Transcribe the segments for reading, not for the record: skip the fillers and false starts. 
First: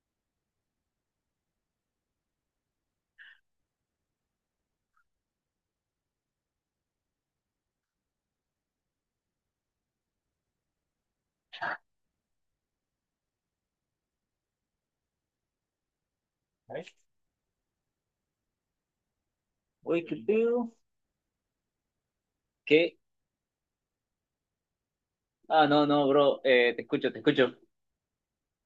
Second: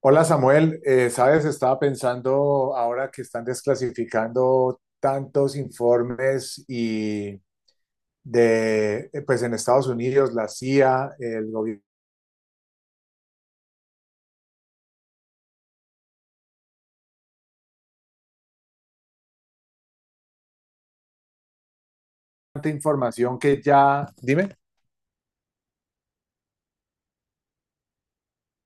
Hola, Samuel. Sabes, estaba pensando ahora que están desclasificando tantos informes y de, pues en Estados Unidos, la CIA, el gobierno, ¿Vale? Uy, qué pedo. tanta ¿Qué? información que ya, dime, Ah, no, no, bro. Te escucho, te escucho.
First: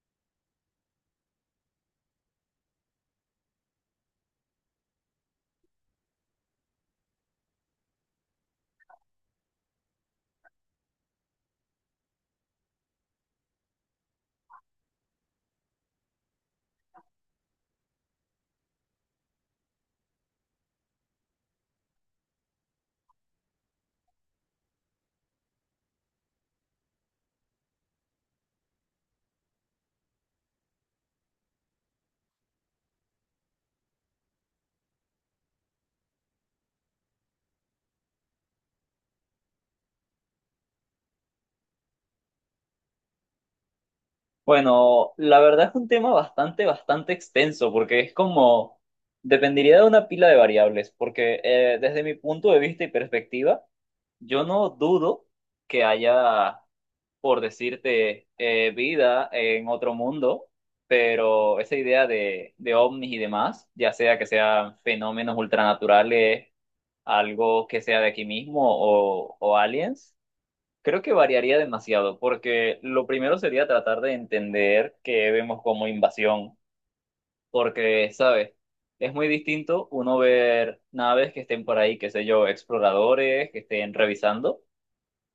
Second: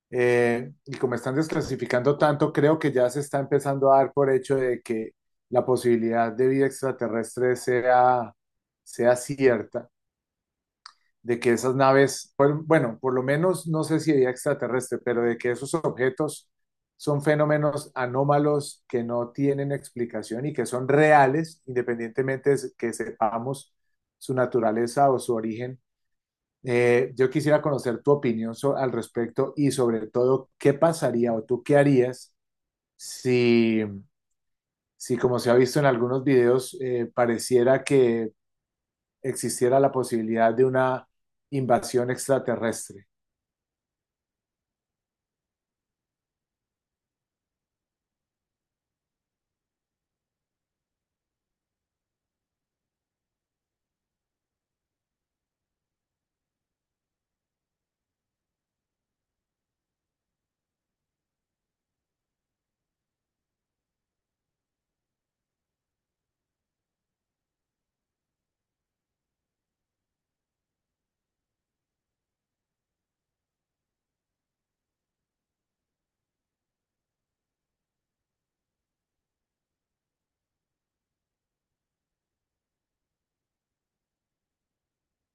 y como están desclasificando tanto, creo que ya se está empezando a dar por hecho de que la posibilidad de vida extraterrestre sea cierta. De que esas naves, bueno, por lo menos no sé si había extraterrestre, pero de que esos objetos son fenómenos anómalos que no tienen explicación y que son reales, independientemente de que sepamos su naturaleza o su origen. Yo quisiera conocer tu opinión al respecto y, sobre todo, ¿qué pasaría o tú qué harías si, si, como se ha visto en algunos videos, pareciera que existiera la posibilidad de una invasión extraterrestre? Bueno, la verdad es un tema bastante, bastante extenso, porque es como, dependería de una pila de variables, porque desde mi punto de vista y perspectiva, yo no dudo que haya por decirte, vida en otro mundo, pero esa idea de ovnis y demás, ya sea que sean fenómenos ultranaturales, algo que sea de aquí mismo o aliens, creo que variaría demasiado, porque lo primero sería tratar de entender que vemos como invasión, porque, ¿sabes? Es muy distinto uno ver naves que estén por ahí, qué sé yo, exploradores que estén revisando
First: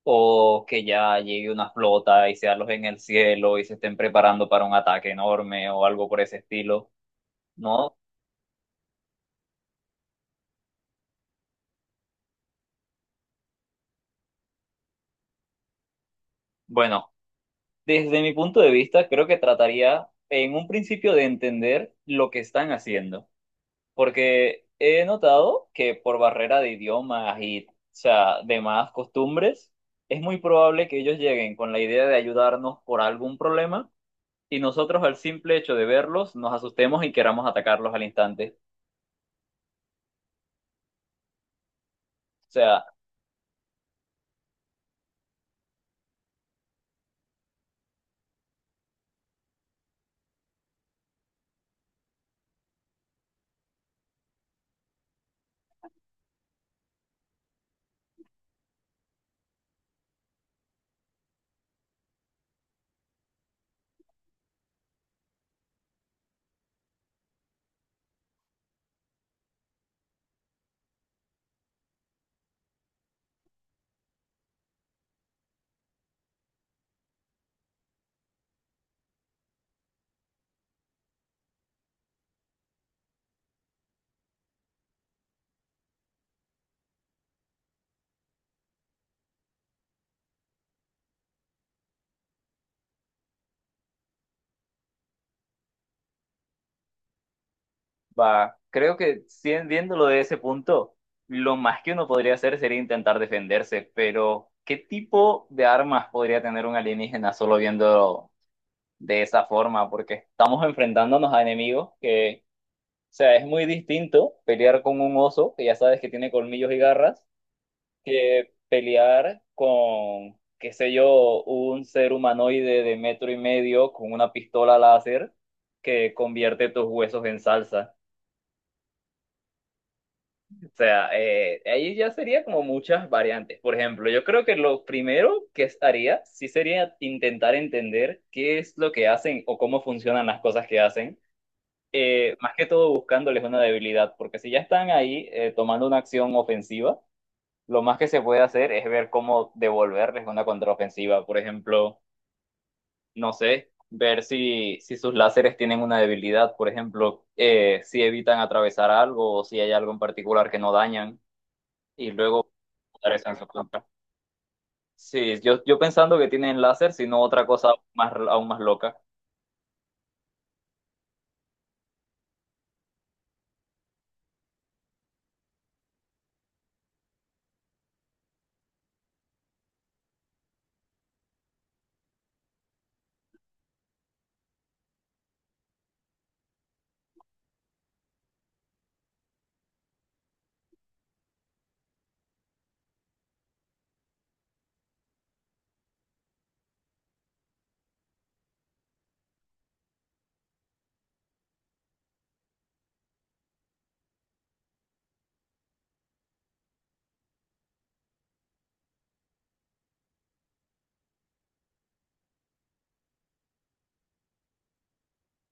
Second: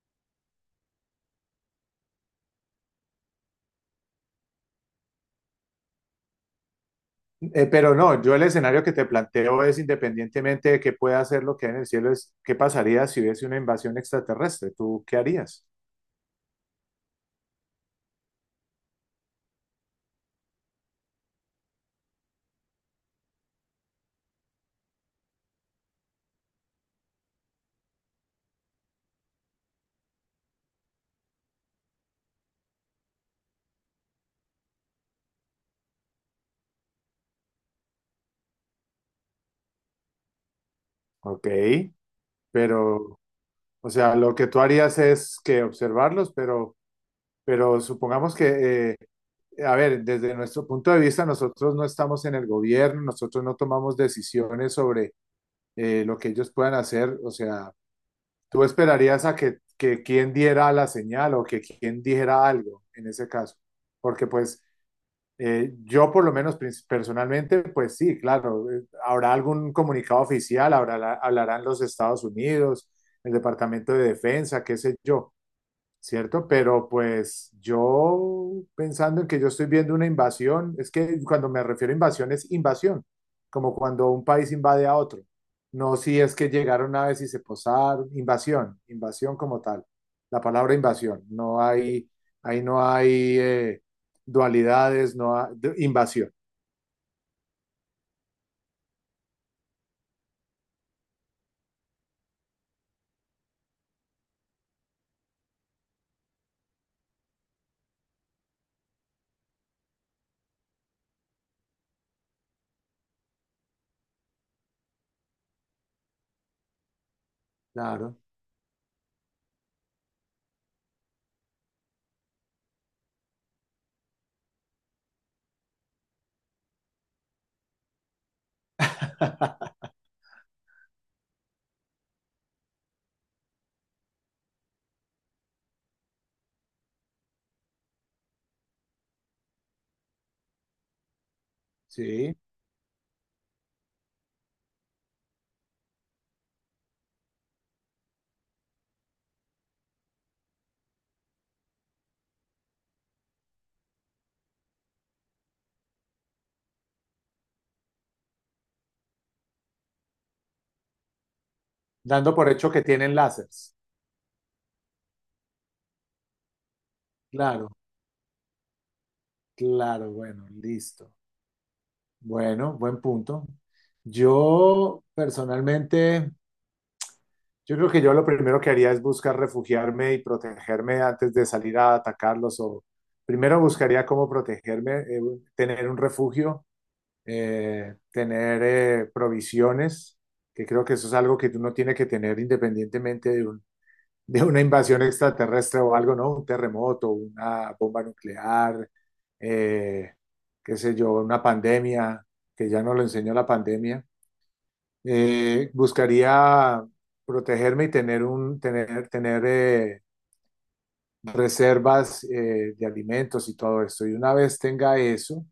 o que ya llegue una flota y sea los en el cielo y se estén preparando para un ataque enorme o algo por ese estilo, Pero ¿no? no, yo el escenario que te planteo es, independientemente de que pueda hacer lo que hay en el cielo, es qué pasaría si hubiese una invasión extraterrestre. ¿Tú qué harías? Bueno, desde mi punto de vista, creo que trataría en un principio de entender lo que están haciendo, porque he notado que por barrera de idiomas y, o sea, demás costumbres, es muy probable que ellos lleguen con la idea de ayudarnos por algún problema. Y nosotros al simple hecho de verlos nos asustemos y queramos atacarlos al instante. Ok, O sea, pero, o sea, lo que tú harías es que observarlos, pero supongamos que, a ver, desde nuestro punto de vista, nosotros no estamos en el gobierno, nosotros no tomamos decisiones sobre lo que ellos puedan hacer. O sea, tú esperarías a que quien diera la señal o que quien dijera algo en ese caso, porque pues yo por lo menos personalmente, pues sí, claro, habrá algún comunicado oficial, habrá, hablarán los Estados Unidos, el Departamento de Defensa, qué sé yo, ¿cierto? Pero pues yo, pensando en que yo estoy viendo una invasión, es que cuando me refiero a invasión es invasión, como cuando un país invade a otro. No si es que llegaron una vez y se posaron, invasión, invasión como tal, la palabra invasión, no hay, ahí no hay dualidades, no hay invasión, va, creo que viéndolo de ese punto, lo más que uno podría hacer sería intentar defenderse, pero ¿qué tipo de armas podría tener un alienígena solo viendo de esa forma? Porque estamos enfrentándonos a enemigos que, o sea, es muy distinto pelear con un oso, que ya sabes que tiene colmillos y garras, claro, que pelear con, qué sé yo, un ser humanoide de metro y medio con una pistola láser que convierte tus huesos en salsa. O sea, ahí ya sería como muchas variantes. Por ejemplo, yo creo que lo primero que haría sí sería intentar entender qué es lo que hacen o cómo funcionan las cosas que hacen. Sí, Más que todo buscándoles una debilidad, porque si ya están ahí tomando una acción ofensiva, lo más que se puede hacer es ver cómo devolverles una contraofensiva. Por ejemplo, no sé, ver si sus láseres tienen una debilidad, por ejemplo, si evitan atravesar algo o si hay algo en particular que no dañan y dando luego por hecho que tienen interesan su láseres, punto. Sí, yo pensando que tienen láser, sino otra claro, cosa más, aún más loca. claro, bueno, listo. Bueno, buen punto. Yo personalmente, yo creo que yo lo primero que haría es buscar refugiarme y protegerme antes de salir a atacarlos o primero buscaría cómo protegerme, tener un refugio, tener provisiones, que creo que eso es algo que uno tiene que tener independientemente de de una invasión extraterrestre o algo, ¿no? Un terremoto, una bomba nuclear, eh, qué sé yo, una pandemia, que ya nos lo enseñó la pandemia. Buscaría protegerme y tener reservas de alimentos y todo esto. Y una vez tenga eso,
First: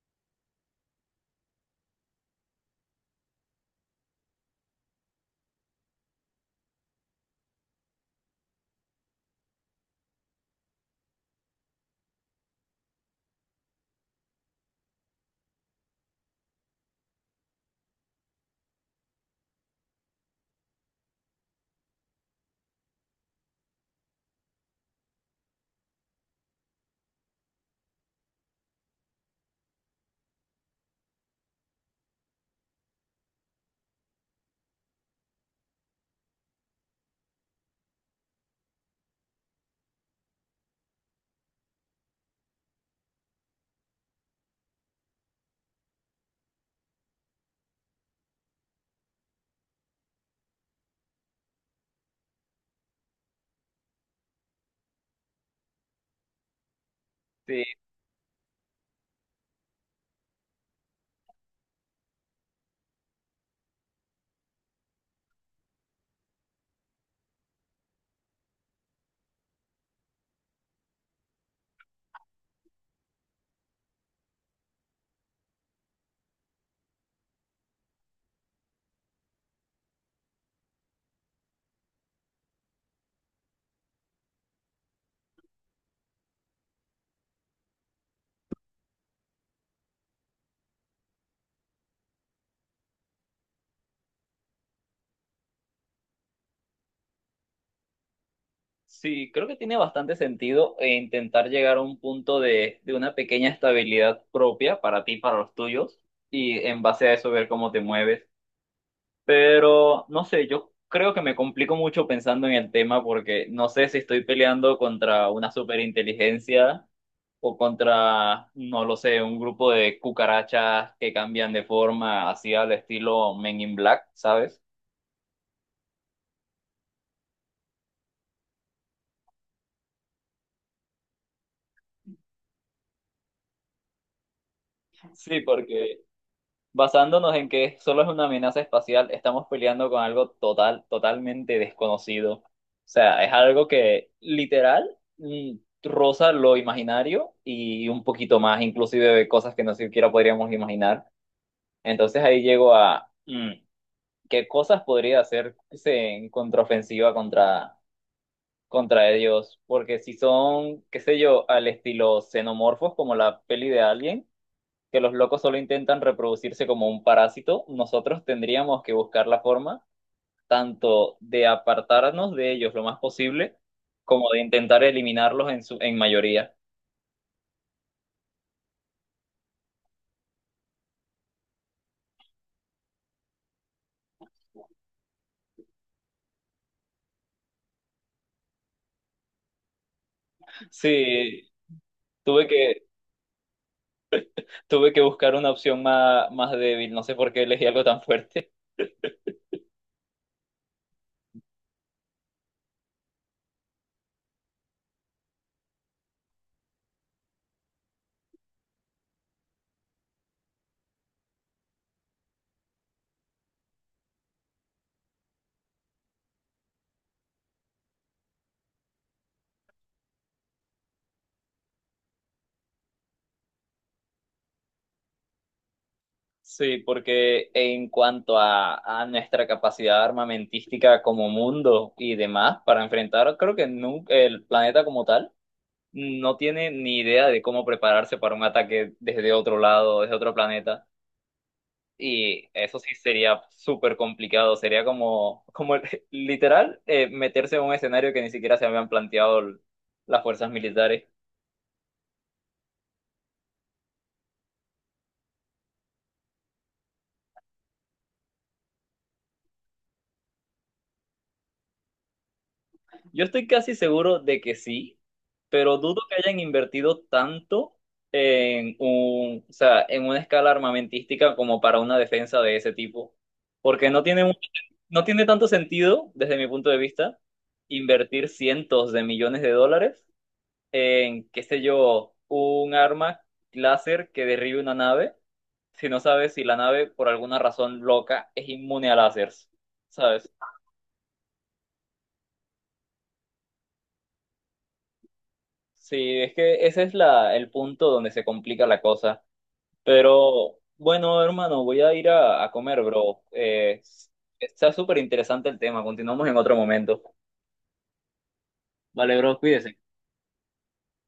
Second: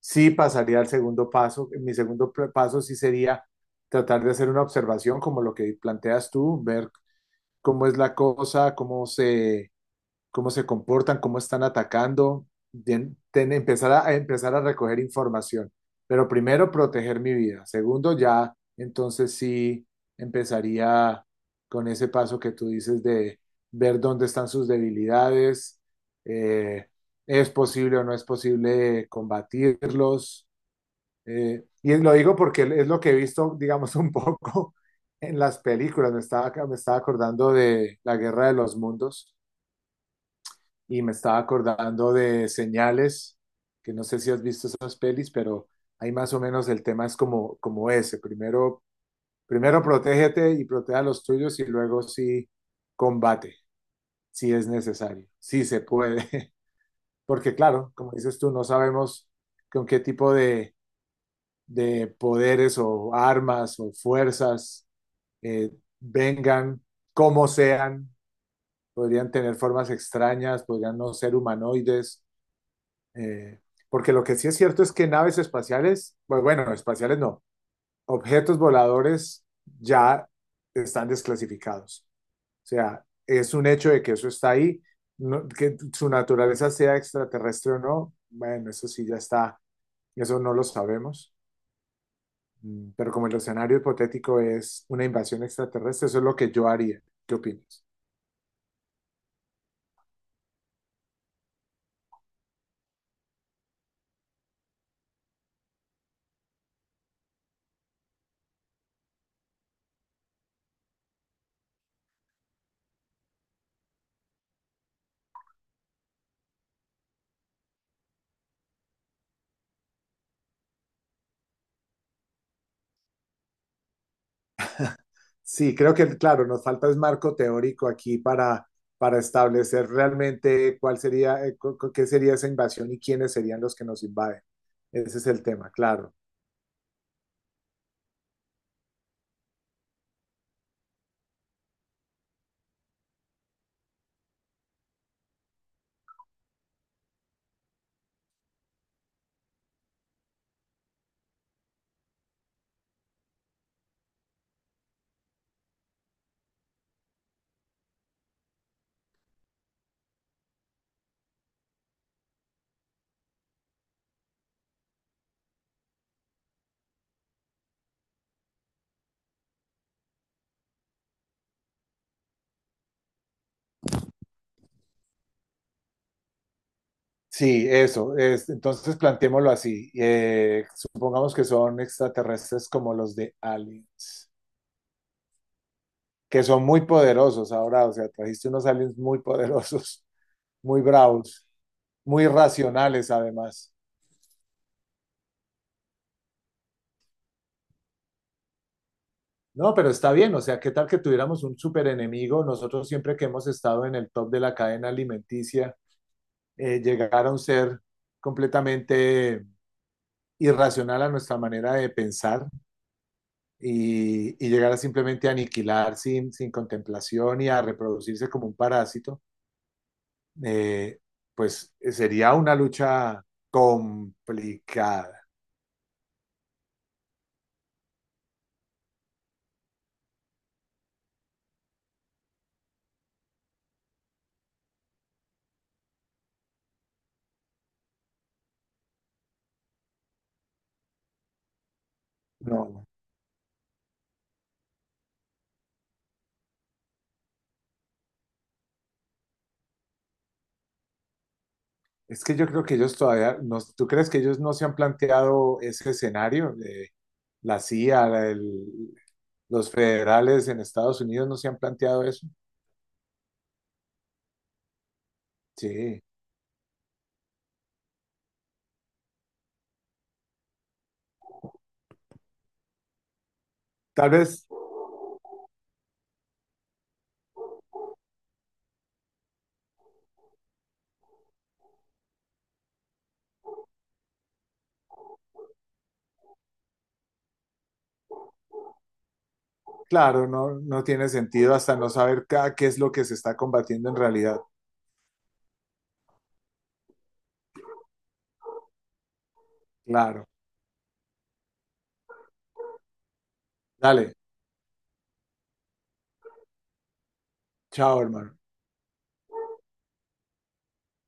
sí pasaría al segundo paso. Mi segundo paso sí sería tratar de hacer una observación como lo que planteas tú, ver cómo es la cosa, cómo se comportan, cómo están atacando, bien, empezar a empezar a recoger información. Pero primero, proteger mi vida. Segundo, ya entonces sí empezaría con ese paso que tú dices de ver dónde están sus debilidades, eh, es posible o no es posible combatirlos. Y lo digo porque es lo que he visto, digamos, un poco en las películas. Me estaba acordando de La Guerra de los Mundos y me estaba acordando de Señales, que no sé si has visto esas pelis, pero ahí más o menos el tema es como, como ese. Primero, primero protégete y protege a los tuyos y luego sí combate, si es necesario, si se puede. Porque Sí, claro, como dices tú, no sabemos con qué tipo de poderes o armas o fuerzas eh, vengan, cómo sean, podrían tener formas extrañas, podrían no ser humanoides. Eh, Porque lo que sí es cierto es que naves espaciales, pues bueno, espaciales no, objetos voladores ya están desclasificados. O sea, es un hecho de que eso está ahí, que su naturaleza sea extraterrestre o no, bueno, eso sí ya está, eso no lo sabemos. Mm, pero como el escenario hipotético es una invasión extraterrestre, eso es lo que yo haría. ¿Qué opinas? sí, creo que tiene bastante sentido intentar llegar a un punto de una pequeña estabilidad propia para ti, para los tuyos, y en base a eso ver cómo te mueves. Pero no sé, yo creo que me complico mucho pensando en el tema porque no sé si estoy peleando contra una superinteligencia o contra, no lo sé, un grupo de cucarachas que cambian de forma así al estilo Men in Black, ¿sabes? Sí, creo que, claro, nos falta es marco teórico aquí para establecer realmente cuál sería, qué sería esa invasión y quiénes serían los que nos invaden. Ese es Sí, el tema, porque claro. basándonos en que solo es una amenaza espacial, estamos peleando con algo total, totalmente desconocido. O sea, es algo que literal roza lo imaginario y un poquito más, inclusive de cosas que no siquiera podríamos imaginar. Entonces ahí llego a qué cosas podría hacerse en contraofensiva contra ellos. Porque si son, qué sé yo, al estilo xenomorfos, como la peli de Alien que los locos solo intentan reproducirse como un parásito, nosotros tendríamos que buscar la forma tanto de apartarnos de ellos lo más posible, como de intentar eliminarlos en su, en mayoría. Sí, eso. Es, entonces planteémoslo así. Supongamos que son extraterrestres como los de Aliens, que son muy poderosos ahora. O sea, trajiste unos aliens muy poderosos, muy bravos, Sí, muy tuve que, racionales además. tuve que buscar una opción más, más débil, no sé por qué elegí algo tan fuerte. No, pero está bien, o sea, ¿qué tal que tuviéramos un super enemigo? Nosotros siempre que hemos estado en el top de la cadena alimenticia, llegar a un ser completamente irracional a nuestra manera de pensar y llegar a simplemente aniquilar sin, sin contemplación y a reproducirse como un parásito, eh, sería una lucha complicada. Sí, porque en cuanto a nuestra capacidad armamentística como mundo y demás para enfrentar, creo que el planeta como tal, no tiene ni idea de cómo prepararse para un ataque desde otro lado, desde otro planeta. Y eso No, sí sería súper complicado, sería como literal meterse en un escenario que ni siquiera se habían planteado las fuerzas militares. es que yo creo que ellos todavía, no, ¿tú crees que ellos no se han planteado ese escenario? La CIA, los federales en Estados Unidos no se han planteado eso. Yo estoy casi seguro de que sí, pero dudo Sí, que hayan invertido tanto en un, o sea, en una escala armamentística como para una defensa de ese tipo, porque tal vez, no tiene tanto sentido, desde mi punto de vista, invertir cientos de millones de dólares en, qué sé yo, un arma láser que derribe una nave, si no sabes si la nave, por alguna razón loca, es inmune a láseres, claro, ¿sabes? no, no tiene sentido hasta no saber qué es lo que se está combatiendo en realidad. Sí, es que ese es la, el punto donde se complica la cosa. Claro. Pero bueno, hermano, voy a ir a comer, bro. Dale, Está súper interesante el tema. Continuamos en otro momento. chao, hermano. Vale, bro, cuídese.